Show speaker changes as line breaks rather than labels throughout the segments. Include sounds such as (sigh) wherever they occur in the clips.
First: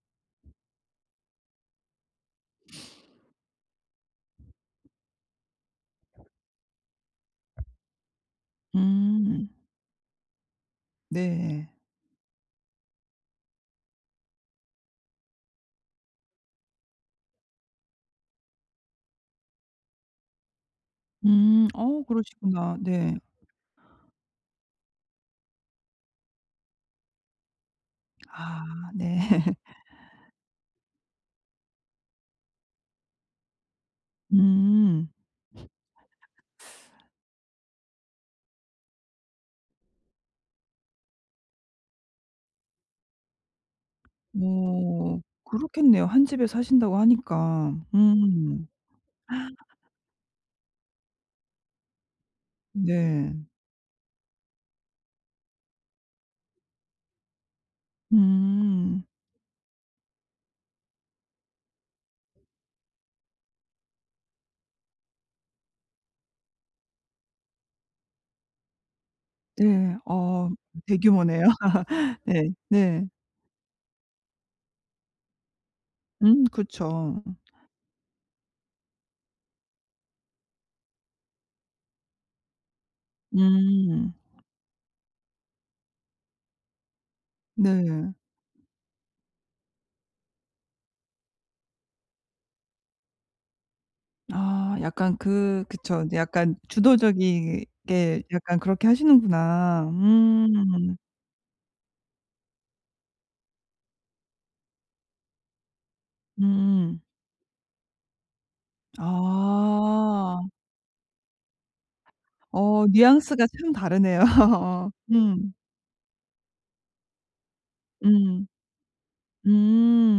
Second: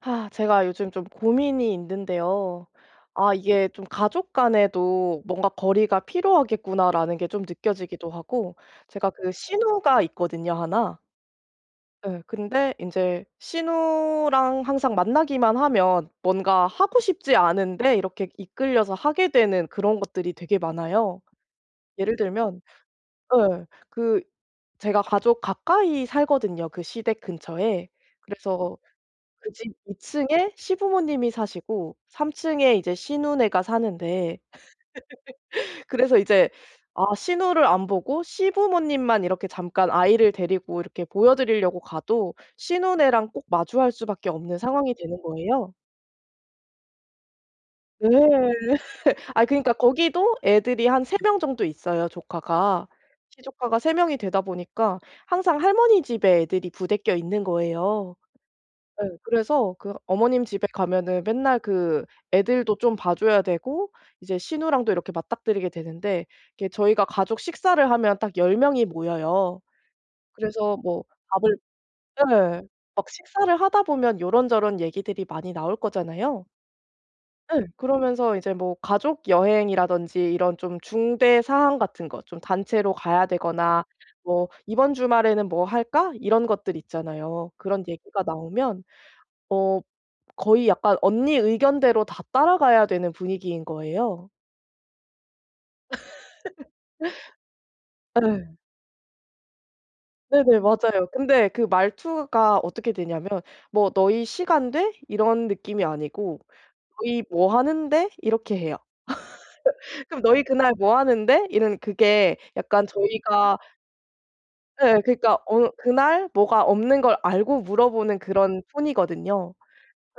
아 제가 요즘 좀 고민이 있는데요. 아 이게 좀 '가족 간에도 뭔가 거리가 필요하겠구나.'라는 게 좀 느껴지기도 하고 제가 그
음.
시누가 있거든요, 1.
네.
예. 근데 인제 시누랑 항상 만나기만 하면 뭔가 하고 싶지 않은데 이렇게 이끌려서 하게 되는 그런 것들이 되게 많아요.
음 어
예를 들면
그러시구나. 네.
예, 그 제가 가족 가까이 살거든요, 그 시댁 근처에. 그래서
아 네.
그 집 2 층에 시부모님이 사시고 3 층에 이제 시누네가 사는데.
음. (laughs)
(laughs) 그래서 이제 아 시누를 안 보고 시부모님만 이렇게 잠깐 아이를 데리고 이렇게 보여 드리려고 가도 시누네랑 꼭 마주할 수밖에 없는 상황이
뭐
되는 거예요.
그렇겠네요. 1 집에 사신다고 하니까.
네.
음. (gasps)
(laughs) 아이 그러니까 거기도 애들이 한 3 명 정도 있어요, 조카가.
네.
시조카가 3 명이 되다 보니까 항상 할머니 집에 애들이 부대껴 있는 거예요.
음.
예. 그래서 그 어머님 집에 가면은 맨날 그 애들도 좀 봐 줘야 되고 이제 시누랑도 이렇게 맞닥뜨리게 되는데. 이게 저희가 가족 식사를 하면 딱 10 명이 모여요.
네. 어
그래서 뭐
대규모네요.
밥을
(laughs) 네.
예, 막
네.
식사를 하다 보면 요런저런 얘기들이 많이 나올 거잖아요.
음. 그쵸.
예. 그러면서 이제 뭐 가족 여행이라든지 이런 좀 중대 사항 같은 거 좀 단체로 가야 되거나
음.
뭐 "이번 주말에는 뭐 할까?" 이런 것들 있잖아요. 그런
네.
얘기가 나오면 어 거의 약간 언니 의견대로 다 따라가야 되는 분위기인 거예요.
아 약간 그 그쵸. 이제 약간
(laughs)
주도적이게
예.
약간 그렇게 하시는구나.
네네.
음.
맞아요. 근데 그 말투가 어떻게 되냐면 뭐 "너희 시간 돼?" 이런 느낌이 아니고
음.
"너희 뭐 하는데?" 이렇게 해요. (laughs) 그럼 "너희
아.
그날 뭐 하는데?" 이런 그게
어,
약간
뉘앙스가
저희가
참 다르네요. 어.
예. 그러니까
음.
어 그날 뭐가 없는 걸 알고 물어보는
음.
그런 톤이거든요.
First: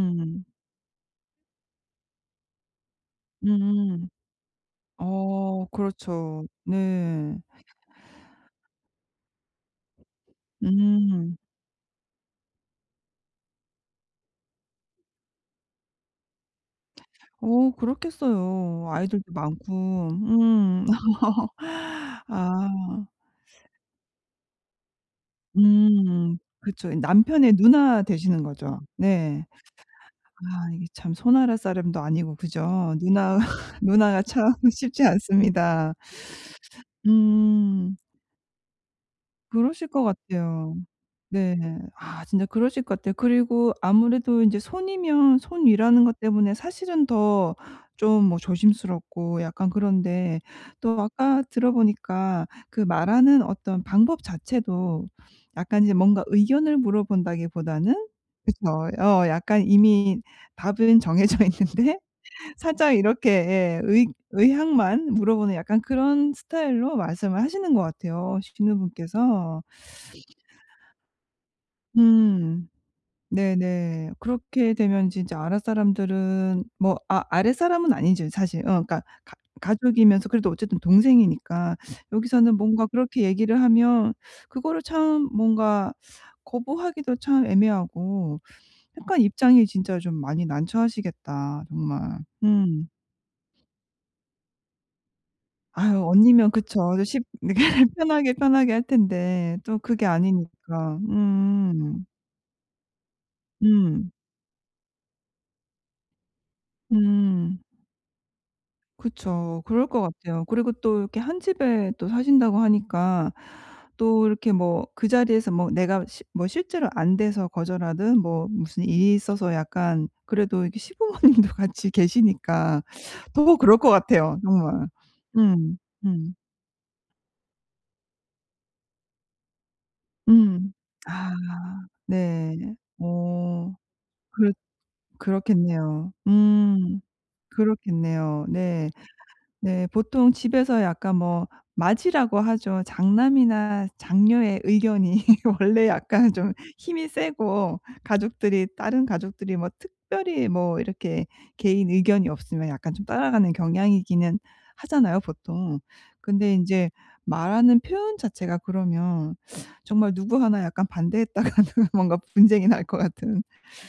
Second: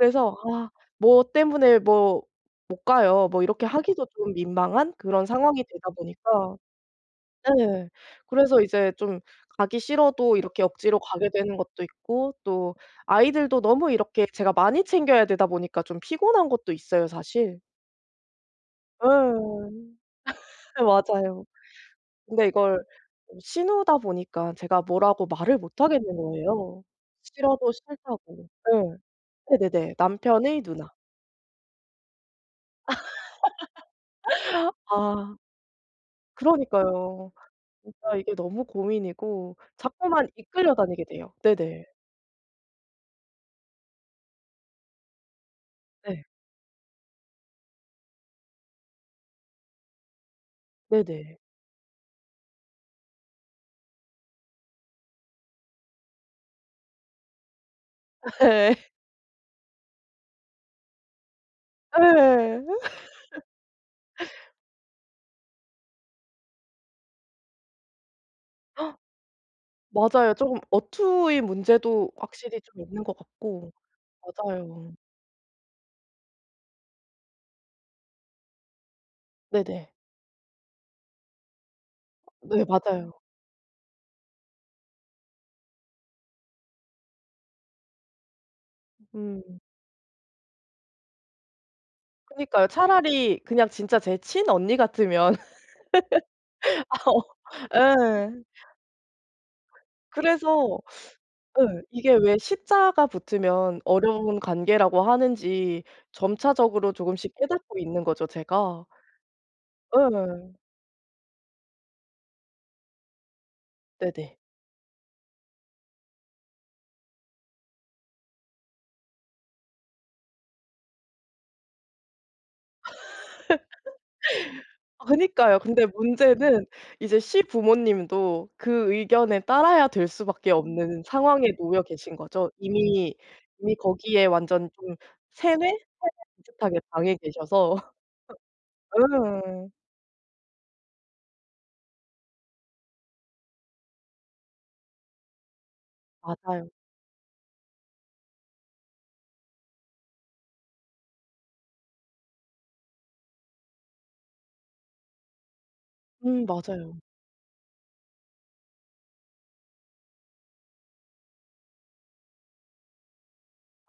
그래서 아 "뭐 때문에 뭐 못 가요." 뭐 이렇게 하기도
음.
좀 민망한 그런 상황이
어,
되다
그렇죠.
보니까
네.
예, 그래서 이제 좀 가기 싫어도 이렇게 억지로 가게
음.
되는것도 있고 또 아이들도 너무 이렇게 제가 많이 챙겨야 되다 보니까 좀 피곤한것도 있어요 사실.
어 그렇겠어요,
예.
아이들도
(laughs)
많고. 음.
맞아요.
(laughs)
근데 이걸
아.
어 시누다 보니까 제가 뭐라고 말을 못하겠는
음
거예요,
그쵸. 이 남편의
싫어도
누나 되시는
싫다고.
거죠.
네.
네.
네네네. 남편의
아 이게
누나.
참 손아랫사람도 아니고 그죠? 누나 (laughs) 누나가 참
(laughs)
쉽지
아.
않습니다.
그러니까요.
음.
진짜 이게 너무 고민이고
그러실 것
자꾸만
같아요.
이끌려 다니게 돼요.
네.
네네.
아, 진짜 그러실 것 같아요. 그리고 아무래도 인제 손위면 손위라는 것
네.
때문에 사실은 더 좀 뭐 조심스럽고 약간 그런데. 또
네네.
아까 들어보니까 그 말하는 어떤 방법 자체도 약간 이제 뭔가 의견을 물어본다기 보다는
(laughs) 예.
그쵸. 어 약간 이미 답은 정해져 있는데
예.
살짝 이렇게 예, 의
(laughs)
의향만 물어보는 약간 그런 스타일로 말씀을 하시는 것 같아요, 시누분께서.
(gasps) 맞아요. 조금 어투의 문제도 확실히
음.
좀 있는 것 같고.
네네. 그렇게
맞아요.
되면 진짜 아랫사람들은 뭐 아 아랫사람은 아니죠 사실. 어 그러니까 가
네네.
가족이면서 그래도 어쨌든 동생이니까 (sucks teeth)
어
여기서는
네,
뭔가
맞아요.
그렇게 얘기를 하면 그거를 참 뭔가 거부하기도 참 애매하고 약간
음.
입장이 진짜 좀 많이 난처하시겠다, 정말.
그니까요.
음.
차라리 그냥 진짜 제 친언니 같으면
아유, 언니면
(laughs)
그쵸. 더
아
쉽
어
(laughs) 편하게
예.
편하게 할 텐데 또 그게
그래서
아니니까.
예
음.
이게 왜 시 자가 붙으면
음.
어려운 관계라고 하는지 점차적으로 조금씩
음.
깨닫고 있는 거죠, 제가.
그쵸. 그럴 것 같아요.
예.
그리고 또 이렇게 1 집에 또 사신다고 하니까 또
네네.
이렇게 뭐 그 자리에서 뭐 내가 시 뭐 실제로 안 돼서 거절하든 뭐 무슨 일이 있어서 약간 그래도 이렇게 시부모님도 같이 계시니까 더 그럴 것 같아요
(laughs)
정말.
아 그니까요.
음
근데
음.
문제는 이제 시부모님도 그 의견에 따라야 될 수밖에
음.
없는
아.
상황에 놓여 계신 거죠.
네.
이미
어.
이미 거기에
그렇
완전 좀 세뇌? 세뇌
그렇겠네요.
비슷하게
음.
당해 계셔서.
그렇겠네요. 네.
(laughs) 예.
네. 보통 집에서 약간 뭐 맏이라고 하죠. 장남이나 장녀의 의견이 (laughs) 원래 약간 좀
맞아요.
힘이 세고 가족들이 다른 가족들이 뭐 특별히 뭐 이렇게 개인 의견이 없으면 약간 좀 따라가는 경향이기는 하잖아요, 보통.
음
근데 인제
맞아요.
말하는 표현 자체가 그러면 (sucks teeth) 정말 누구 1 약간 반대했다가는 뭔가 분쟁이 날 것 같은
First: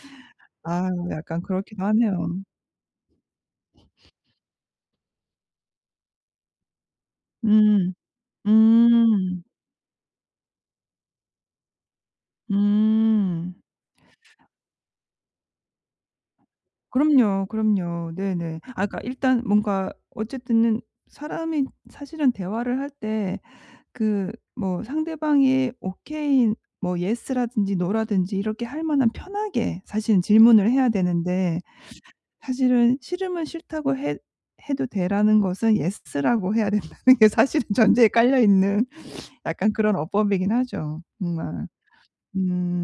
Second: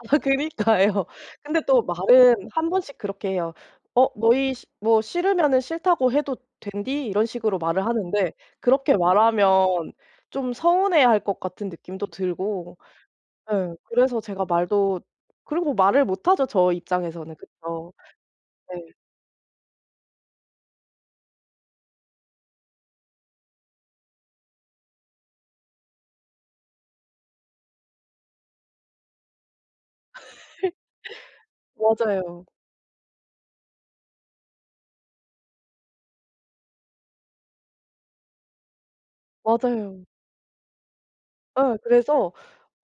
아
아유,
그니까요.
약간
근데 또
그렇기도 하네요.
말은 1 번씩 그렇게 해요. "어 너희 시 뭐 싫으면은 싫다고 해도 된디." 이런 식으로 말을
음.
하는데 그렇게
음.
말하면 좀 서운해할 것 같은 느낌도 들고
음.
예 그래서 제가 말도 그리고 말을 못하죠 저 입장에서는,
그럼요,
그쵸.
그럼요. 네네. 아
네.
그러니까 일단 뭔가 어쨌든 는 사람이 사실은 대화를 할 때 그 뭐 상대방이 오케이 뭐 예스 라든지 노 라든지 이렇게 할 만한 편하게 사실은
(laughs)
질문을 해야 되는데.
맞아요.
사실은 "싫으면 싫다고 해 해도 돼."라는 것은 예스 라고 해야 된다는 게 사실은 전제에 깔려 있는 약간 그런
맞아요.
어법이긴 하죠, 정말.
예. 그래서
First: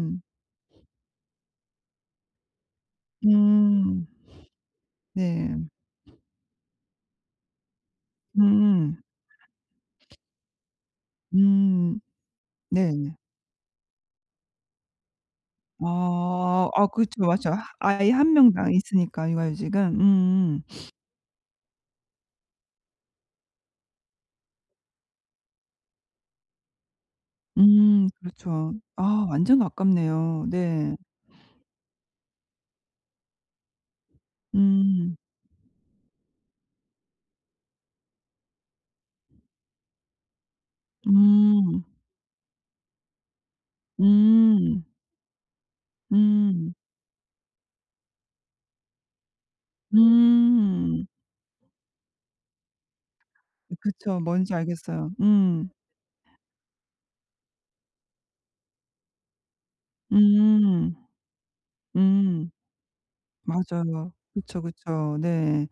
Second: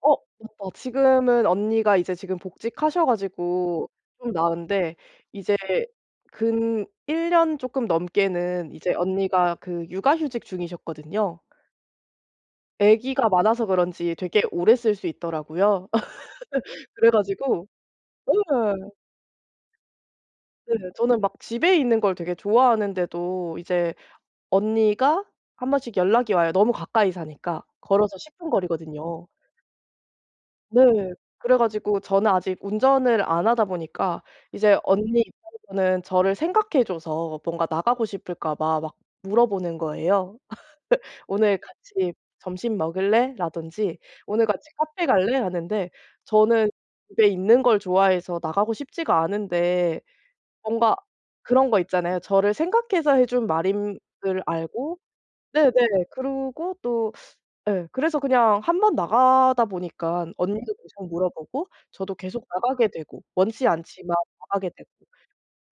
어 맞다. 지금은 언니가 이제 지금 복직하셔 가지고
음.
좀 나은데
네.
이제 근 1 년 조금 넘게는 이제
음.
언니가 그 육아휴직 중이셨거든요.
음. 네네.
애기가 많아서 그런지 되게 오래 쓸 수 있더라고요.
어, 아
(laughs) 그래
그쵸. 맞죠.
가지고
아이 1 명당
예.
있으니까 육아 휴직은 음음.
네.
(sniffs)
저는 막 집에 있는 걸 되게 좋아하는데도 이제 언니가 1 번씩 연락이 와요, 너무 가까이 사니까.
음.
걸어서 10 분
그렇죠. 아,
거리거든요.
완전 가깝네요. 네.
네. 그래 가지고 저는 아직 운전을 안 하다 보니까 이제
음.
언니 입장에서는 저를 생각해 줘서 뭔가 나가고 싶을까 봐 막 물어보는 거예요. (laughs) "오늘
음.
같이 점심 먹을래?"라든지 "오늘 같이
음.
카페 갈래?" 하는데 저는
음.
집에 있는 걸 좋아해서 나가고 싶지가 않은데. 뭔가
음.
그런 거 있잖아요. 저를 생각해서 해 준
이
말인
그쵸.
줄
뭔지
알고
알겠어요. 음.
네네, 그러고 또 예. 그래서 그냥 1 번 나가다 보니까 언니도
음.
계속 물어보고 저도 계속
음.
나가게 되고 원치
맞아요.
않지만
그쵸,
나가게 되고.
그쵸. 네.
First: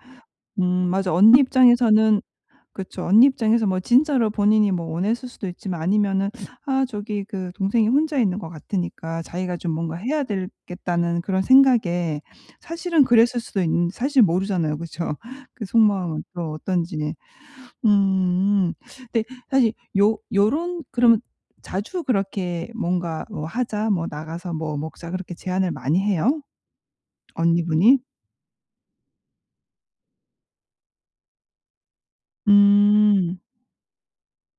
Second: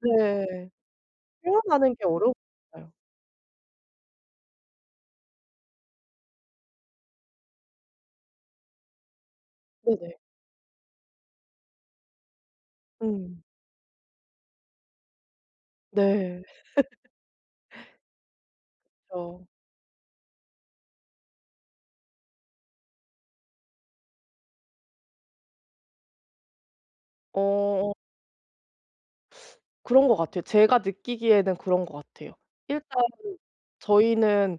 음
네.
맞아. 언니
표현하는 게
입장에서는
어려운 것 같아요.
그쵸. 언니 입장에서 뭐 진짜로 본인이 뭐 원했을 수도 있지만 아니면은 (sucks teeth) '아 저기 그 동생이 혼자 있는 것 같으니까 자기가 좀 뭔가
네네.
해야 되겠다.'는 그런 생각에 사실은 그랬을
음.
수도 있는 사실 모르잖아요, 그쵸? 그 속마음은
네.
또
(laughs)
어떤지. 음. 근데
그쵸.
사실 요 요런 그러면 자주 그렇게 뭔가 어 "하자." 뭐 "나가서 뭐 먹자." 그렇게 제안을 많이 해요?
어.
언니분이?
그런 것 같아요. 제가 느끼기에는 그런 것 같아요. 일단
음.
저희는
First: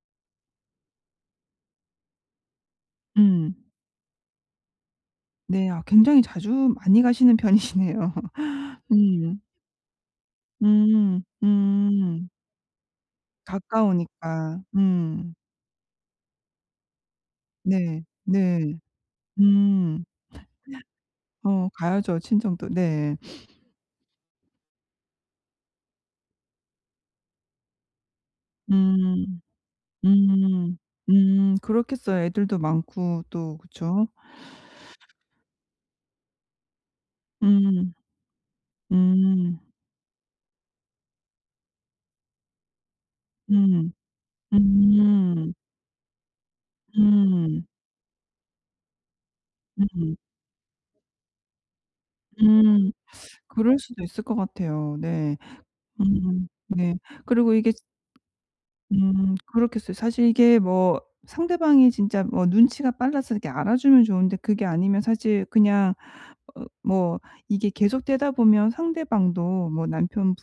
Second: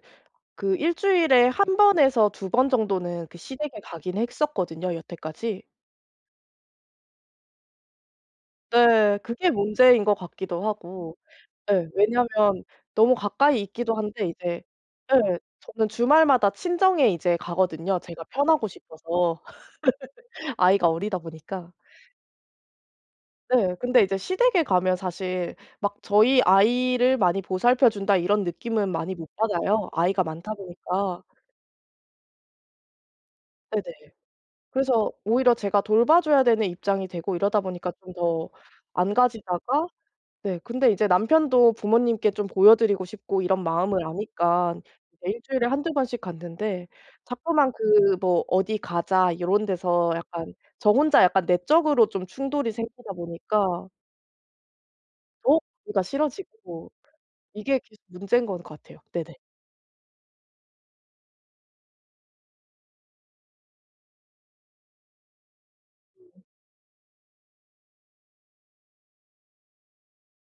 그 1 주일에 1 번에서 2 번 정도는 그
음.
시댁에 가긴 했었거든요 여태까지.
네. 아 굉장히 자주 많이 가시는 편이시네요. (laughs)
네.
음.
그게 문제인 것 같기도 하고.
음.
예.
음.
왜냐하면 너무 가까이 있기도 한데 이제
가까우니까. 음.
예 저는 주말마다 친정에 이제 가거든요,
네.
제가 편하고
네.
싶어서.
음.
(laughs) 아이가 어리다
(laughs) 어.
보니까.
가야죠 친정도. 네. (sniffs)
네. 근데 이제 시댁에 가면 사실 막 '저희 아이를 많이 보살펴 준다.' 이런 느낌은 많이 못
음.
받아요, 아이가 많다
음.
보니까.
음. 그렇겠어요. 애들도 많고 또
네네.
그쵸.
그래서 오히려 제가 돌봐줘야 되는 입장이 되고 이러다 보니까
음.
좀 더 안
음.
가지다가 네 근데 이제 남편도 부모님께 좀 보여 드리고 싶고 이런
음.
마음을 아니까 이제 1
음.
주일에 1-2 번씩 갔는데
음.
자꾸만 그 뭐 "어디 가자." 요런 데서
음.
약간 저 혼자 약간 내적으로 좀 충돌이
음.
생기다
(sucks teeth) 그럴
보니까
수도 있을 것 같아요. 네.
더 가기가
음.
싫어지고
네. 그리고 이게 지
이게 계속 문제인 것 같아요.
음
네네.
그렇겠어요. 사실 이게 뭐 상대방이 진짜 뭐 눈치가 빨라서 이렇게 알아주면 좋은데 그게 아니면 사실 그냥
예.
어 뭐 이게 계속되다 보면 상대방도 뭐 남편분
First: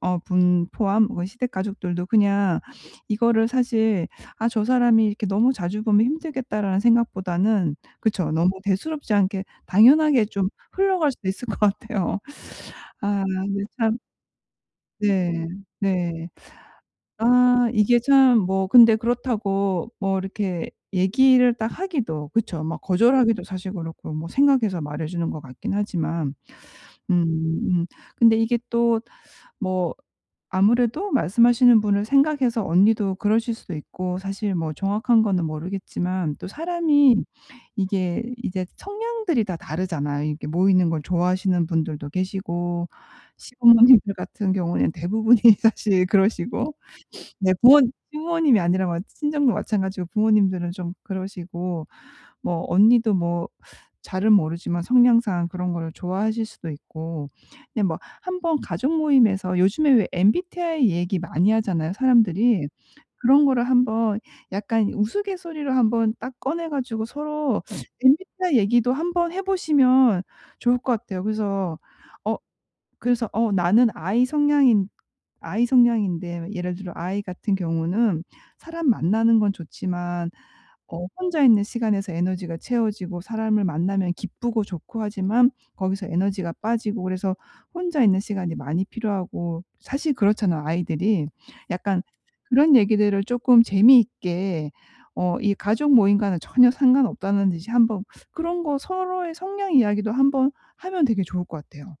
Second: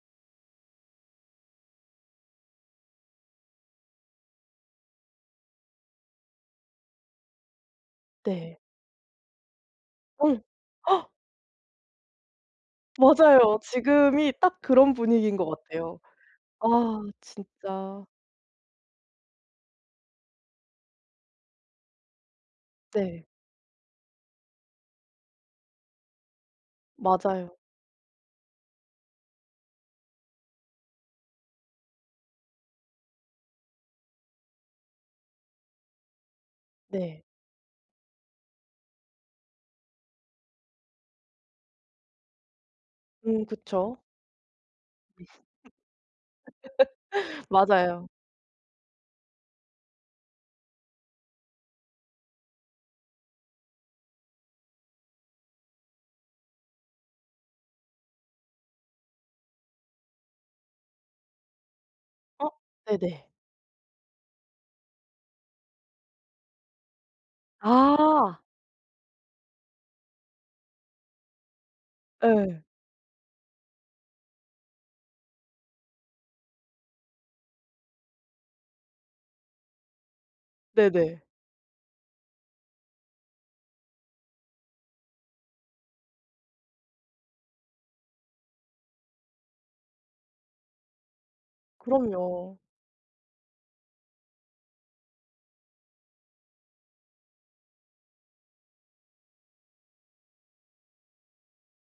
어 분 포함 뭐 시댁 가족들도 그냥 이거를 사실 '아 저 사람이 이렇게 너무 자주 보면 힘들겠다.'라는 생각보다는 그쵸 너무
네.
대수롭지 않게 당연하게
음.
좀 흘러갈
(gasps)
수도 있을 것 같아요. 아
맞아요.
근데 참
지금이 딱 그런 분위기인 것
네.
같아요.
네.
아
아. 이게
진짜.
참 뭐 근데 그렇다고 뭐 이렇게 얘기를 딱 하기도 그쵸. 뭐
네.
거절하기도 사실 그렇고 뭐 생각해서 말해 주는 것 같긴 하지만. 음.
맞아요.
음. 근데 이게 또 뭐 아무래도 말씀하시는 분을 생각해서 언니도 그러실 수도 있고 사실 뭐 정확한 거는 모르겠지만 또 사람이
네.
이게 이제 성향들이 다 다르잖아요. 이렇게 모이는 걸 좋아하시는 분들도 계시고
음. 그쵸.
시부모님들 같은 경우엔
(laughs)
대부분이 사실 그러시고. 네 부모
맞아요.
시부모님이 아니라 친정도 마찬가지고 부모님들은 좀 그러시고 뭐 언니도 뭐 잘은 모르지만 성향상 그런 거를 좋아하실 수도 있고. 예. 뭐 한번 가족 모임에서 요즘에 왜 MBTI 얘기 많이 하잖아요
어.
사람들이.
네네.
그런 거를 한번 약간 우스갯소리로 한번 딱 꺼내 가지고 서로
아.
MBTI 얘기도 한번 해 보시면 좋을 것 같아요. 그래서 어
예.
그래서 어 나는 I 성향인 I 성향인데 예를 들어 I 같은 경우는 사람 만나는 건 좋지만 어
네네.
혼자 있는 시간에서 에너지가 채워지고 사람을 만나면 기쁘고 좋고 하지만 거기서 에너지가 빠지고 그래서 혼자 있는 시간이 많이 필요하고 사실 그렇잖아요 I들이. 약간
그럼요.
그런 얘기들을 쪼끔 재미있게 어 이 가족 모임과는 전혀 상관없다는 듯이 한번 그런 거 서로의 성향 이야기도 한번 하면 되게 좋을 것 같아요.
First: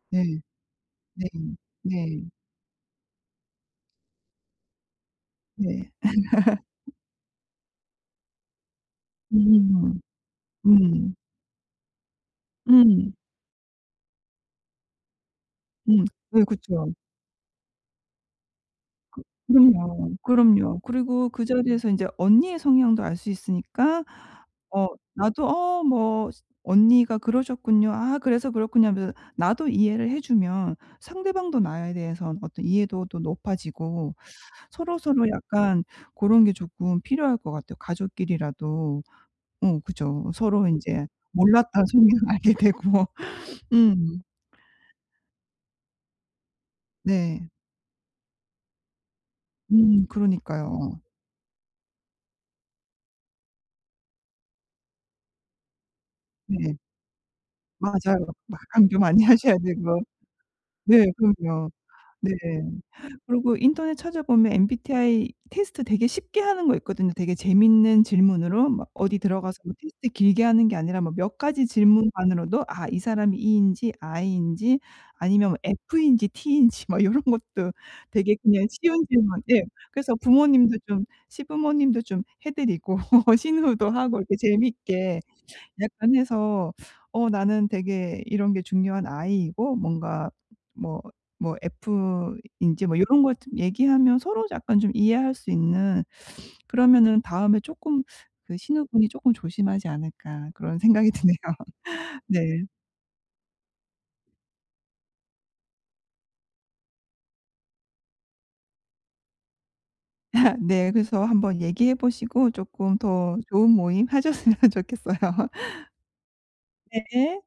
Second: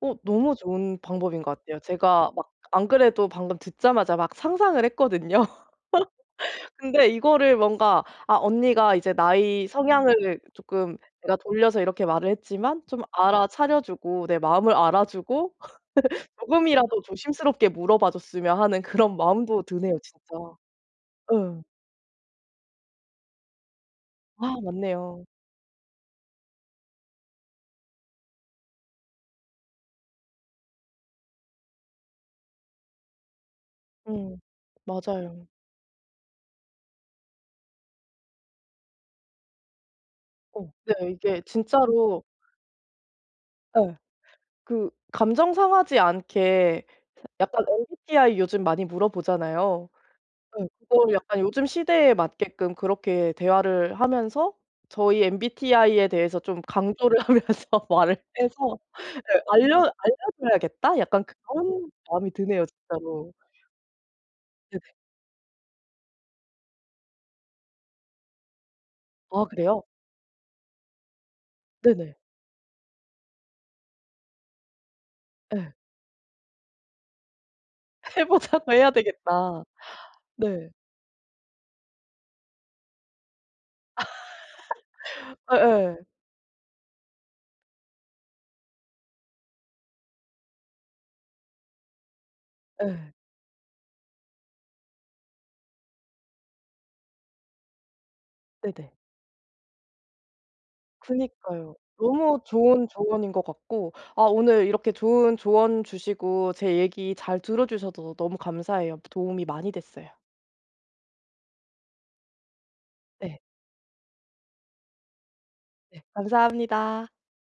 어.
네.
너무 좋은
네.
방법인 것 같아요.
네.
제가 막 안 그래도 방금 듣자마자 막 상상을 했거든요.
네.
(laughs)
(laughs)
근데 이거를 뭔가 '아 언니가 이제 나의
음.
성향을 쪼끔
음.
내가 돌려서 이렇게 말을 했지만 좀
음.
알아차려 주고 내 마음을 알아주고
음.
(laughs)
네. 그쵸.
조금이라도 조심스럽게 물어봐 줬으면.' 하는 그런
그
마음도 드네요
그럼요.
진짜.
그럼요. 그리고 그
예.
자리에서 인제 언니의 성향도 알 수 있으니까
아
어
맞네요.
나도 '어 뭐 스 언니가 그러셨군요. 아 그래서 그렇군요.' 하면서 나도 이해를 해 주면 상대방도 나에 대해서 어떤 이해도도 높아지고
음.
서로서로
맞아요.
약간 고런 게 조금 필요할 것 같아요, 가족끼리라도. 어 그죠. 서로
어.
인제
네. 이게
몰랐던 성향
진짜로
알게 되고.
예.
음.
그 감정 상하지 않게 사
네.
약간 MBTI 요즘 많이 물어보잖아요.
음.
예.
그러니까요.
그거를 약간 요즘 시대에 맞게끔 그렇게 대화를 하면서 '저의 MBTI에 대해서 좀
네.
강조를 하면서 말을
맞아요. 막
해서
강조 많이
예
하셔야
알려
되고.
알려줘야겠다.'
네.
약간
그럼요.
그런 마음이
네.
드네요 진짜로.
그리고 인터넷 찾아보면
네네.
MBTI 테스트 되게 쉽게 하는 거 있거든요, 되게 재밌는 질문으로. 막 어디
아.
들어가서
그래요?
테스트 길게 하는 게 아니라 뭐 몇 가지
네네.
질문만으로도 아 이 사람이 E인지 I인지 아니면
예.
F인지 T인지 막 요런 것도
해
되게 그냥
보자고 해야
쉬운 질문 예
되겠다.
그래서
네.
부모님도 좀 시부모님도 좀 해 드리고 (laughs) 시누도 하고 이렇게 재미있게
(laughs) 예예.
약간 해서 어 나는 되게 이런 게 중요한 I이고 뭔가 뭐 뭐 F인지 뭐
예.
요런 거 좀 얘기하면 서로 약간 좀 이해할 수 있는 그러면은 다음에 쪼끔 그
네네.
'시누분이 쪼끔 조심하지 않을까.' 그런 생각이 드네요.
그니까요.
(laughs)
너무
네.
좋은 조언인 것 같고 아 오늘 이렇게 좋은 조언 주시고 제 얘기 잘 들어주셔서 너무 감사해요. 도움이 많이 됐어요.
(laughs) 네. 그래서 한번 얘기해 보시고 쪼끔 더
네.
좋은 모임 하셨으면 좋겠어요. (laughs)
네. 감사합니다.
네.